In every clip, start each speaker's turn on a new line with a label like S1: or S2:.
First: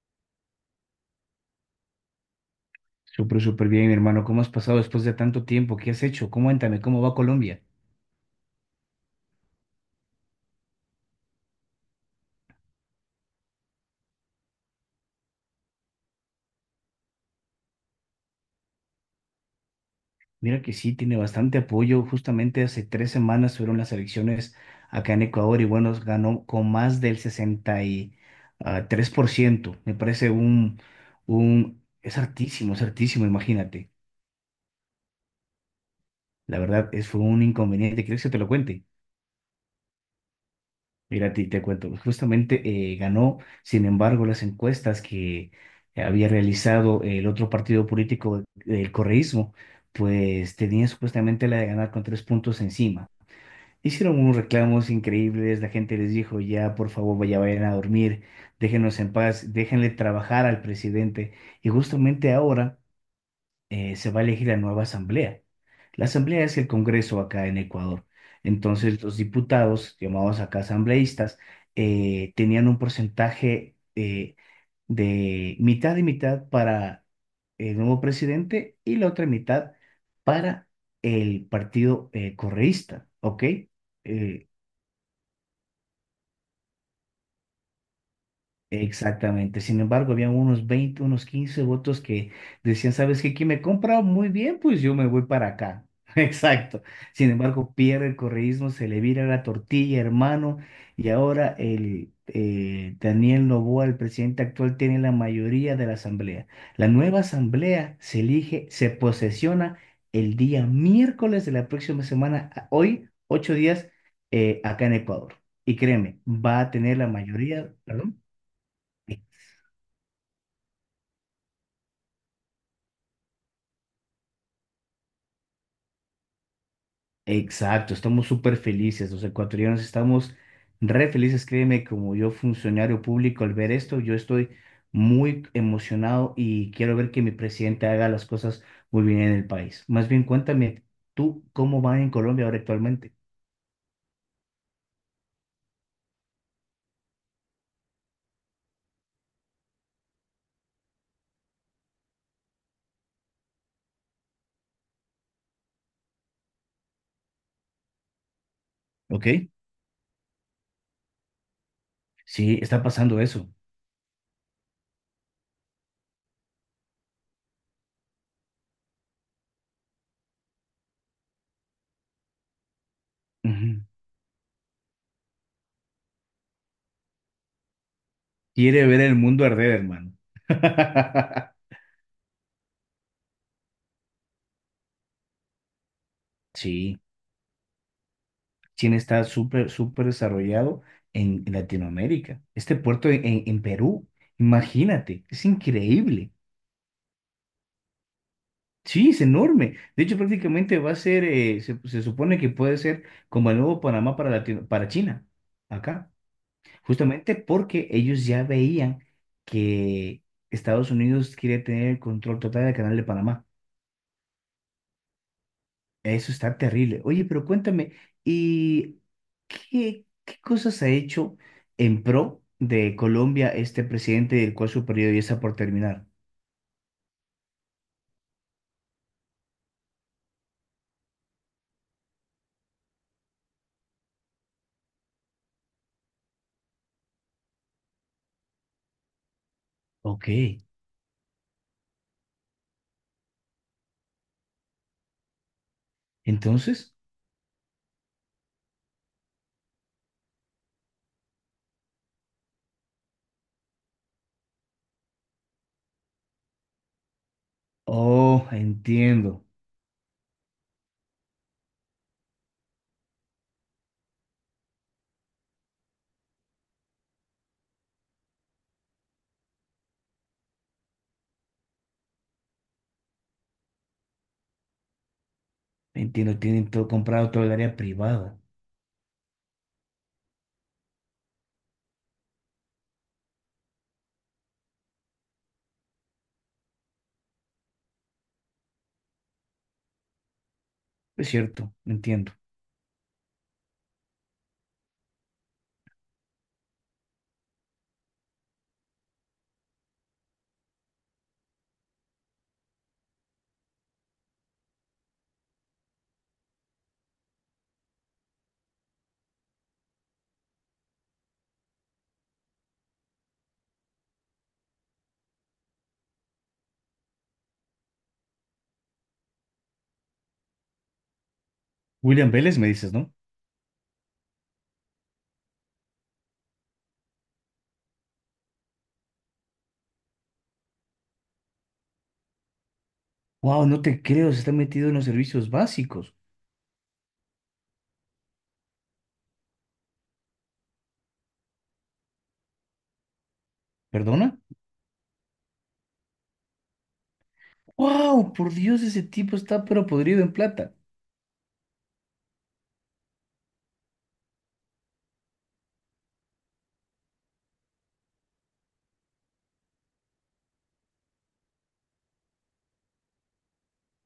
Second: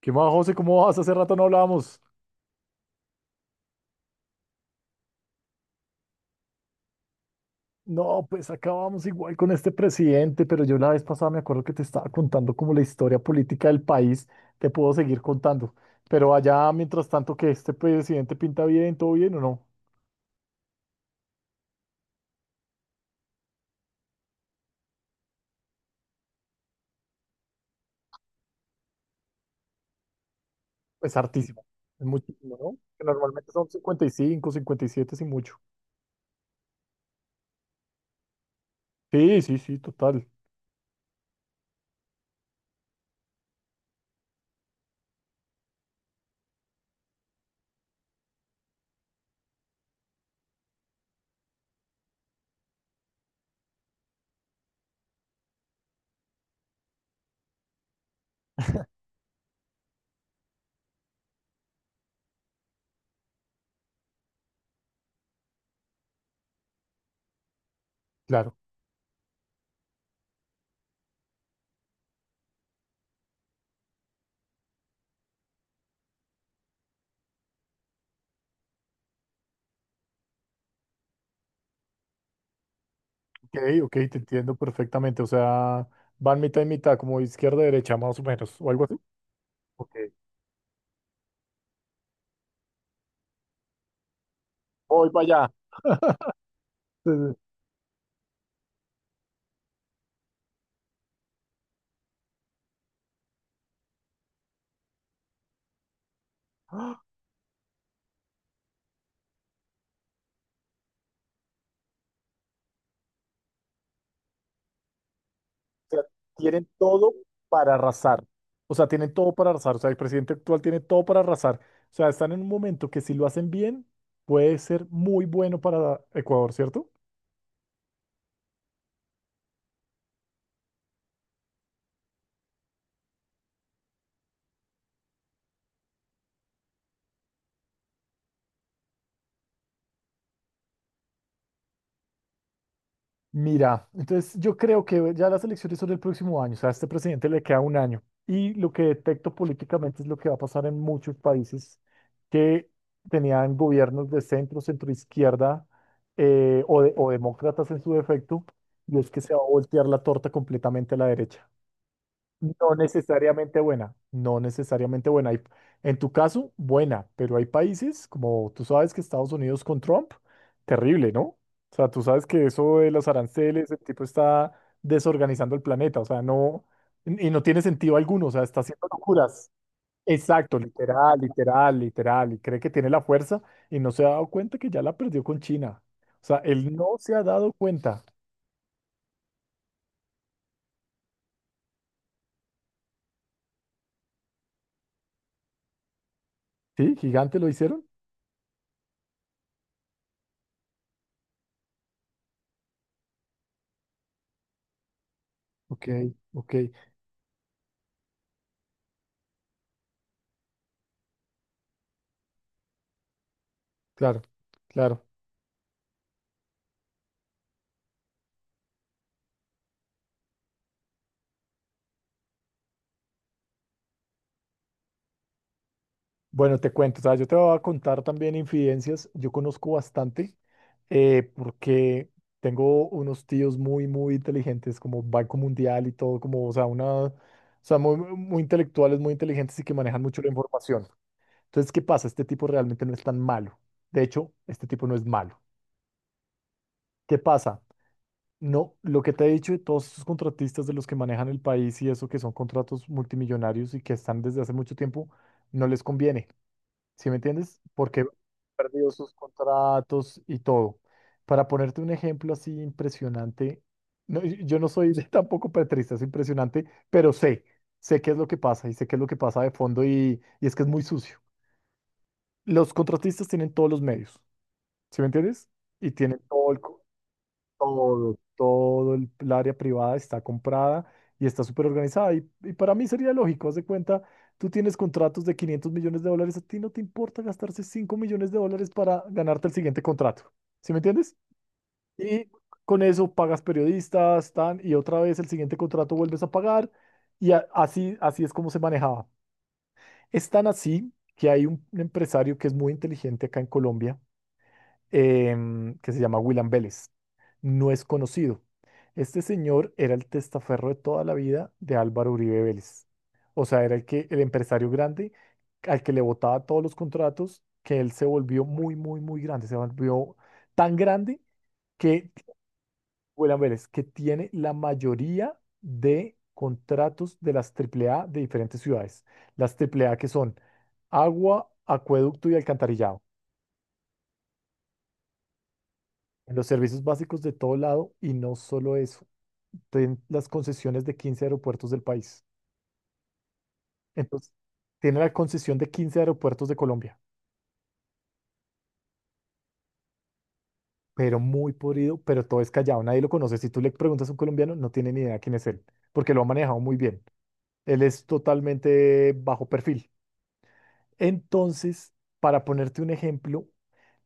S1: ¿Qué más, José? ¿Cómo vas? Hace rato no hablábamos.
S2: Súper, súper bien, mi hermano. ¿Cómo has pasado después de tanto tiempo? ¿Qué has hecho? Cuéntame, ¿cómo va Colombia?
S1: No, pues acabamos igual con este presidente, pero yo la vez pasada me acuerdo que te estaba contando como la historia política del país. Te puedo seguir contando. Pero allá, mientras tanto, que este presidente pinta bien, ¿todo bien o no?
S2: Mira que sí, tiene bastante apoyo. Justamente hace tres semanas fueron las elecciones acá en Ecuador y bueno, ganó con más del 63%. Me parece
S1: Es hartísimo.
S2: un,
S1: Es muchísimo, ¿no?
S2: es
S1: Que
S2: hartísimo,
S1: normalmente son
S2: imagínate.
S1: 50, 55, 57 sin mucho.
S2: La verdad, fue un inconveniente. ¿Quieres que te lo cuente?
S1: Sí, sí, sí, total.
S2: Mira, te cuento, justamente ganó, sin embargo, las encuestas que había realizado el otro partido político, el correísmo, pues tenía supuestamente la de ganar con tres puntos encima. Hicieron unos reclamos increíbles, la gente les dijo, ya, por favor, vayan a dormir, déjenos en paz, déjenle trabajar al presidente. Y justamente ahora se va a elegir la nueva asamblea. La asamblea es el Congreso acá en Ecuador.
S1: Claro.
S2: Entonces, los diputados, llamados acá asambleístas, tenían un porcentaje de mitad y mitad para el nuevo presidente y la otra mitad para el partido correísta, ¿ok?
S1: Ok, ok, te
S2: Eh,
S1: entiendo perfectamente. O sea, van mitad y mitad, como izquierda y derecha, más o menos, o algo así.
S2: Exactamente. Sin
S1: Ok,
S2: embargo, unos 15 votos que decían, ¿sabes qué? ¿Quién me compra muy bien? Pues yo me
S1: voy
S2: voy
S1: para
S2: para
S1: allá.
S2: acá. Exacto. Sin embargo, pierde el correísmo, se le vira la tortilla, hermano. Y ahora el Daniel Noboa, el presidente actual, tiene la mayoría de la asamblea. La nueva asamblea se elige, se posesiona el día miércoles de la próxima semana, hoy, ocho días, acá en Ecuador. Y
S1: Sea,
S2: créeme, va
S1: tienen
S2: a tener la
S1: todo
S2: mayoría,
S1: para
S2: perdón.
S1: arrasar. O sea, tienen todo para arrasar. O sea, el presidente actual tiene todo para arrasar. O sea, están en un momento que si lo hacen bien, puede ser muy bueno para Ecuador, ¿cierto?
S2: Exacto, estamos súper felices, los ecuatorianos estamos re felices, créeme, como yo funcionario público al ver esto, yo estoy muy emocionado y quiero ver que mi presidente haga las cosas muy bien en el país. Más bien, cuéntame tú cómo van en Colombia ahora actualmente,
S1: Mira, entonces yo creo que ya las elecciones son el próximo año. O sea, a este presidente le queda un año. Y lo que detecto políticamente es lo que va a pasar en muchos países que tenían gobiernos de centro, centroizquierda o demócratas en su defecto. Y es que
S2: ¿ok?
S1: se va a voltear la torta completamente a la derecha.
S2: Sí,
S1: No
S2: está pasando eso.
S1: necesariamente buena, no necesariamente buena. En tu caso, buena, pero hay países, como tú sabes que Estados Unidos con Trump, terrible, ¿no? O sea, tú sabes que eso de los aranceles, el
S2: Ujú.
S1: tipo está desorganizando el planeta, o sea, no, y no tiene sentido alguno, o sea, está haciendo
S2: Quiere ver el mundo
S1: locuras.
S2: arder, hermano.
S1: Exacto, literal, literal, literal, y cree que tiene la fuerza y no se ha dado cuenta que ya la perdió con China. O sea, él no
S2: Sí.
S1: se ha dado cuenta.
S2: China está súper, súper desarrollado en Latinoamérica. Este puerto en Perú, imagínate, es increíble.
S1: ¿Sí? ¿Gigante lo hicieron?
S2: Sí, es enorme. De hecho, prácticamente va a ser, se supone que puede ser como el nuevo Panamá para para China,
S1: Ok,
S2: acá.
S1: ok,
S2: Justamente porque ellos ya veían que Estados Unidos quiere tener el control total del canal de Panamá.
S1: claro. Claro.
S2: Eso está terrible. Oye, pero cuéntame, ¿y ¿qué, qué cosas ha hecho en pro de Colombia este presidente, el cual su periodo ya está por terminar?
S1: Bueno, te cuento, o sea, yo te voy a contar también infidencias. Yo conozco bastante porque tengo unos tíos muy, muy inteligentes, como Banco Mundial y todo, como, o sea, o sea, muy, muy intelectuales, muy inteligentes y que manejan mucho la
S2: Ok,
S1: información. Entonces, ¿qué pasa? Este tipo realmente no es tan malo. De hecho, este tipo no es malo.
S2: entonces,
S1: ¿Qué pasa? No, lo que te he dicho de todos estos contratistas de los que manejan el país y eso, que son contratos multimillonarios y que están desde hace mucho tiempo, no les conviene. ¿Sí me entiendes? Porque
S2: oh,
S1: perdió sus
S2: entiendo,
S1: contratos y todo. Para ponerte un ejemplo así impresionante, no, yo no soy tampoco petrista, es impresionante, pero sé qué es lo que pasa y sé qué es lo que pasa de fondo y es que es muy sucio. Los contratistas tienen todos los medios, ¿sí me entiendes? Y tienen
S2: entiendo,
S1: todo el,
S2: tienen todo comprado, todo el área
S1: todo,
S2: privada.
S1: todo el área privada está comprada y está súper organizada. Y para mí sería lógico, haz de cuenta, tú tienes contratos de 500 millones de dólares, a ti no te importa gastarse 5 millones de dólares para ganarte el siguiente contrato. ¿Sí me entiendes?
S2: Es cierto,
S1: Y
S2: entiendo.
S1: con eso pagas periodistas, y otra vez el siguiente contrato vuelves a pagar. Y así es como se manejaba. Es tan así que hay un empresario que es muy inteligente acá en Colombia que se llama William Vélez. No es conocido. Este señor era el testaferro de toda la vida de Álvaro Uribe Vélez. O sea, era el empresario grande al que le botaba todos los contratos, que él se volvió muy, muy, muy grande. Se volvió tan grande que
S2: William Vélez, me dices, ¿no?
S1: William Vélez que tiene la mayoría de contratos de las Triple A de diferentes ciudades. Las Triple A que son agua, acueducto y alcantarillado.
S2: Wow, no te creo, se está metido en los servicios básicos.
S1: En los servicios básicos de todo lado, y no solo eso, tienen las concesiones de 15 aeropuertos del país. Entonces,
S2: ¿Perdona?
S1: tiene la concesión de 15 aeropuertos de Colombia,
S2: Wow, por Dios, ese tipo está pero podrido en plata.
S1: pero muy podrido, pero todo es callado, nadie lo conoce. Si tú le preguntas a un colombiano, no tiene ni idea quién es él, porque lo ha manejado muy bien. Él es totalmente bajo perfil. Entonces, para ponerte un ejemplo,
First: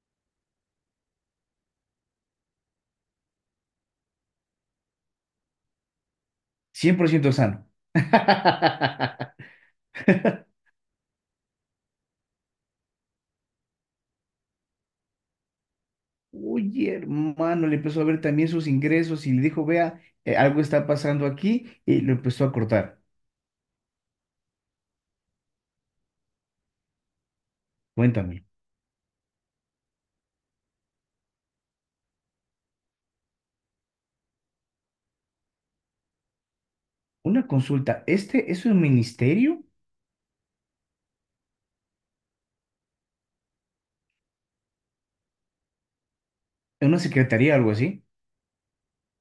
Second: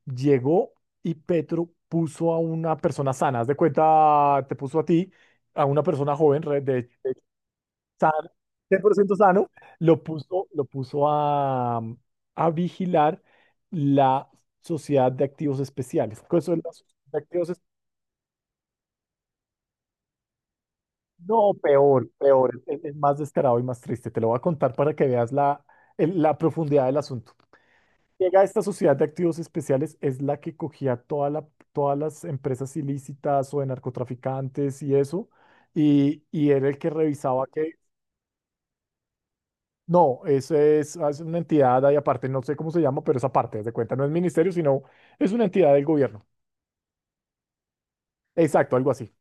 S1: llegó y Petro puso a una persona sana, haz de cuenta, te puso a ti, a una persona joven,
S2: 100% sano.
S1: sano, 100% sano, lo puso a vigilar la Sociedad de Activos Especiales. ¿Qué es la
S2: Oye,
S1: Sociedad de Activos?
S2: hermano, le empezó a ver también sus ingresos y le dijo, vea, algo está pasando
S1: No,
S2: aquí y
S1: peor,
S2: lo empezó a
S1: peor, es
S2: cortar.
S1: más descarado y más triste. Te lo voy a contar para que veas la profundidad del asunto. Llega
S2: Cuéntame,
S1: esta Sociedad de Activos Especiales, es la que cogía todas las empresas ilícitas o de narcotraficantes y eso, y era el que revisaba.
S2: una consulta, ¿este es un ministerio?
S1: No, eso es una entidad ahí aparte, no sé cómo se llama, pero esa parte, haz de cuenta, no es ministerio, sino es una entidad del gobierno.
S2: ¿Una secretaría, algo así?
S1: Exacto, algo así.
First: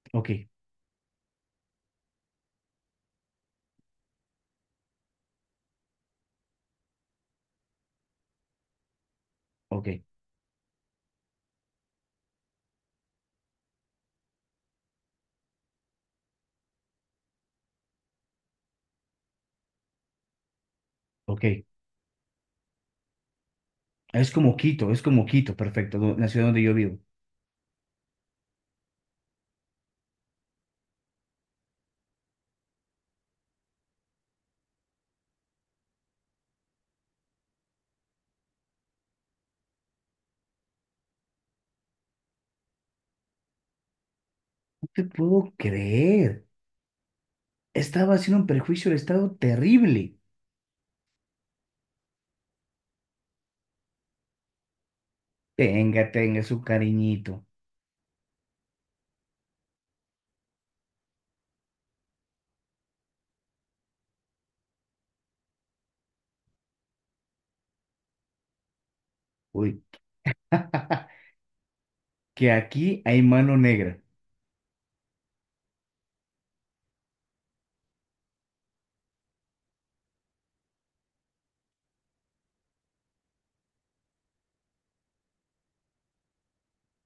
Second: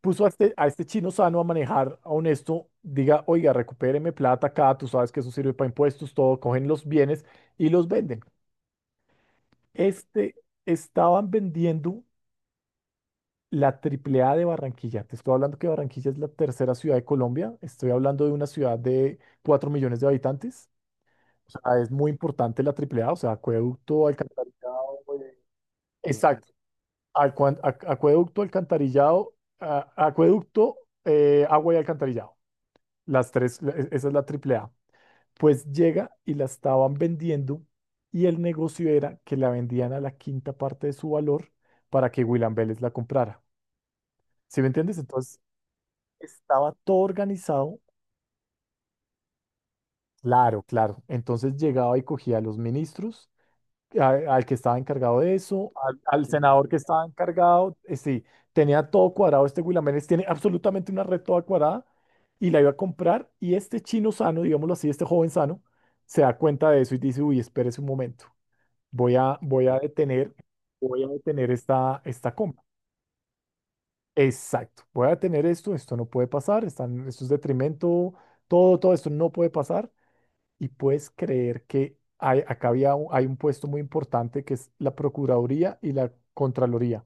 S1: Puso a
S2: Ok,
S1: este, a este chino sano a manejar, a honesto, diga, oiga, recupéreme plata acá, tú sabes que eso sirve para impuestos, todo, cogen los bienes y los venden.
S2: ok,
S1: Este, estaban vendiendo la triple A de Barranquilla. Te estoy hablando que Barranquilla es la tercera ciudad de Colombia, estoy hablando de una ciudad de 4 millones de habitantes. O
S2: ok.
S1: sea, es muy importante la AAA, o sea, acueducto, alcantarillado.
S2: Es como Quito, perfecto, la ciudad
S1: Exacto.
S2: donde yo vivo.
S1: Acueducto, alcantarillado, acueducto, agua y alcantarillado. Las tres, esa es la AAA. Pues llega y la estaban vendiendo, y el negocio era que la vendían a la quinta parte de su valor para que William Vélez la comprara. ¿Sí me
S2: No
S1: entiendes?
S2: te
S1: Entonces
S2: puedo creer.
S1: estaba todo organizado.
S2: Estaba haciendo un perjuicio al Estado terrible.
S1: Claro, claro. Entonces llegaba y cogía a los ministros, al que estaba encargado de eso, al,
S2: Tenga,
S1: al sí,
S2: tenga su
S1: senador que estaba
S2: cariñito.
S1: encargado, sí, tenía todo cuadrado, este Guilaménez tiene absolutamente una red toda cuadrada y la iba a comprar, y este chino sano, digámoslo así, este joven sano, se da cuenta de eso y dice, uy, espérese un momento, voy a, voy a
S2: Uy,
S1: detener, voy a detener esta
S2: que
S1: compra.
S2: aquí hay mano negra.
S1: Exacto, voy a detener esto no puede pasar, esto es detrimento, todo esto no puede pasar, y puedes creer que hay un puesto muy importante que es la Procuraduría y la Contraloría.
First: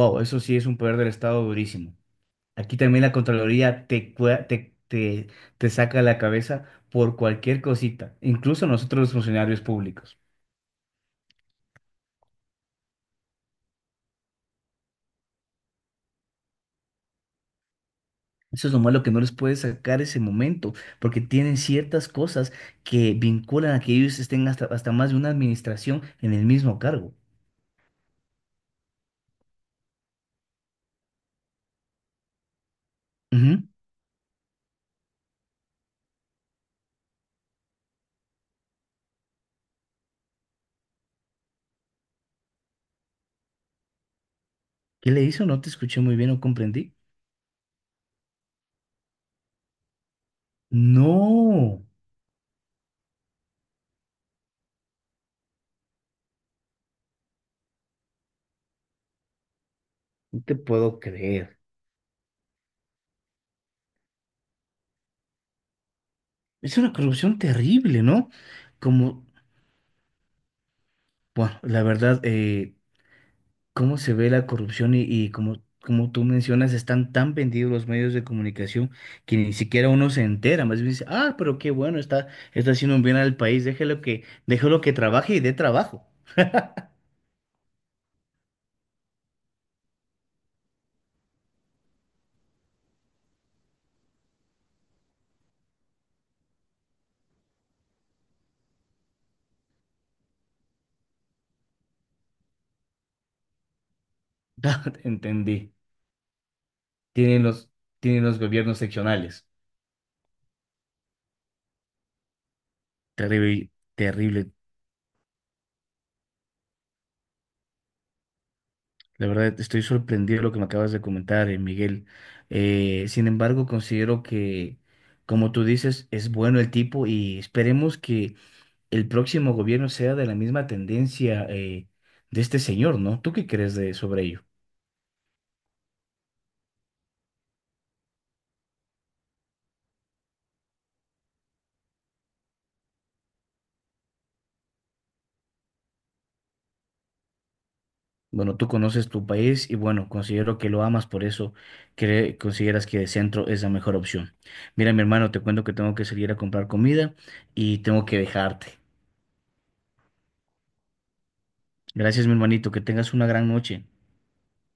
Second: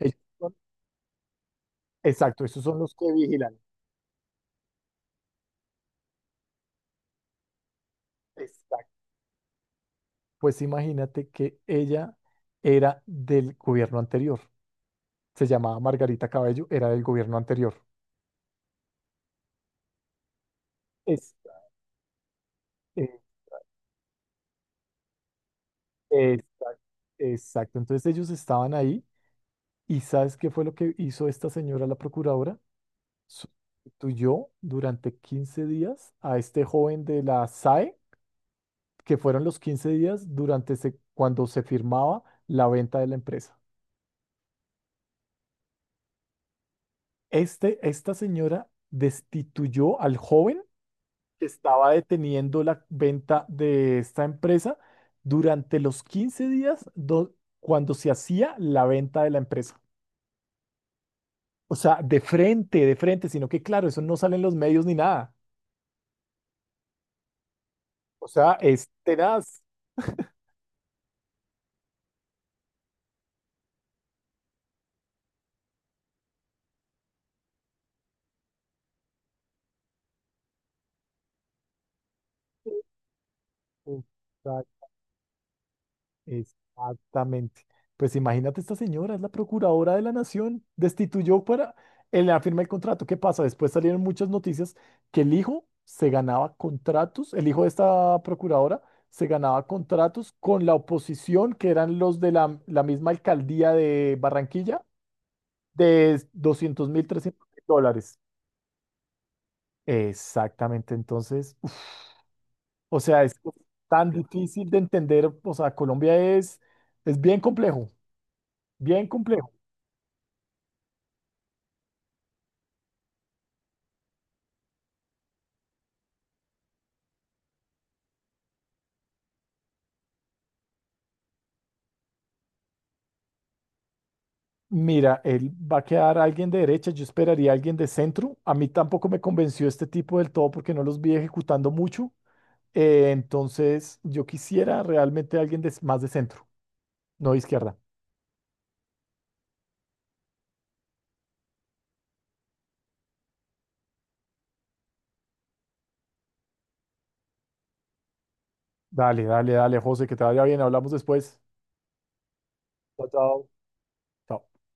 S1: Ellos
S2: eso sí
S1: son-
S2: es un poder del Estado durísimo.
S1: exacto, esos son
S2: Aquí
S1: los
S2: también
S1: que
S2: la
S1: vigilan.
S2: Contraloría te saca la cabeza por cualquier cosita, incluso
S1: Exacto.
S2: nosotros los funcionarios públicos.
S1: Pues imagínate que ella era del gobierno anterior. Se llamaba Margarita Cabello, era del gobierno anterior.
S2: Eso es lo malo que no les puede sacar ese momento, porque
S1: Es,
S2: tienen ciertas cosas que
S1: eh,
S2: vinculan a que ellos estén hasta, hasta más de una administración en
S1: es-
S2: el mismo cargo.
S1: exacto. Entonces ellos estaban ahí. ¿Y sabes qué fue lo que hizo esta señora, la procuradora?
S2: Ujú.
S1: Sustituyó durante 15 días a este joven de la SAE, que fueron los 15 días cuando se firmaba la venta de la empresa.
S2: ¿Qué le hizo? No te escuché muy bien, no comprendí.
S1: Esta señora destituyó al joven que
S2: No,
S1: estaba deteniendo la venta de esta empresa durante los 15 días, cuando se hacía la venta de la empresa.
S2: no te puedo creer.
S1: O sea, de frente, sino que claro, eso no sale en los medios ni nada.
S2: Es una corrupción terrible,
S1: O
S2: ¿no?
S1: sea, es
S2: Como,
S1: tenaz.
S2: bueno, la verdad, cómo se ve la corrupción y como, como tú mencionas, están tan vendidos los medios de comunicación que ni siquiera uno se entera, más bien dice, ah, pero qué bueno, está haciendo un bien al país, déjelo que trabaje y dé trabajo.
S1: Exactamente. Pues imagínate, esta señora es la procuradora de la nación, destituyó para él le firma el contrato. ¿Qué pasa? Después salieron muchas noticias que el hijo se ganaba contratos, el hijo de esta procuradora se ganaba contratos con la oposición, que eran los de la misma alcaldía de
S2: Ya
S1: Barranquilla,
S2: entendí.
S1: de doscientos mil,
S2: Tienen
S1: trescientos mil
S2: los,
S1: dólares.
S2: tienen los gobiernos seccionales.
S1: Exactamente, entonces, uf, o sea, es
S2: Terrible,
S1: tan
S2: terrible.
S1: difícil de entender, o sea, Colombia es bien complejo, bien
S2: La
S1: complejo.
S2: verdad, estoy sorprendido de lo que me acabas de comentar, Miguel. Sin embargo, considero que, como tú dices, es bueno el tipo y esperemos que el próximo gobierno sea de la misma tendencia de este señor, ¿no? ¿Tú qué crees de, sobre ello?
S1: Mira, él va a quedar alguien de derecha, yo esperaría alguien de centro. A mí tampoco me convenció este tipo del todo porque no los vi ejecutando mucho. Entonces, yo quisiera realmente alguien más de centro, no de izquierda.
S2: Bueno, tú conoces tu país y bueno, considero que lo amas, por eso consideras que de centro es la mejor opción. Mira, mi hermano, te cuento que tengo que salir a comprar comida y tengo que dejarte.
S1: Dale, dale, dale, José, que te vaya bien. Hablamos después.
S2: Gracias, mi hermanito, que
S1: Chao,
S2: tengas una
S1: chao.
S2: gran noche.
S1: Chao.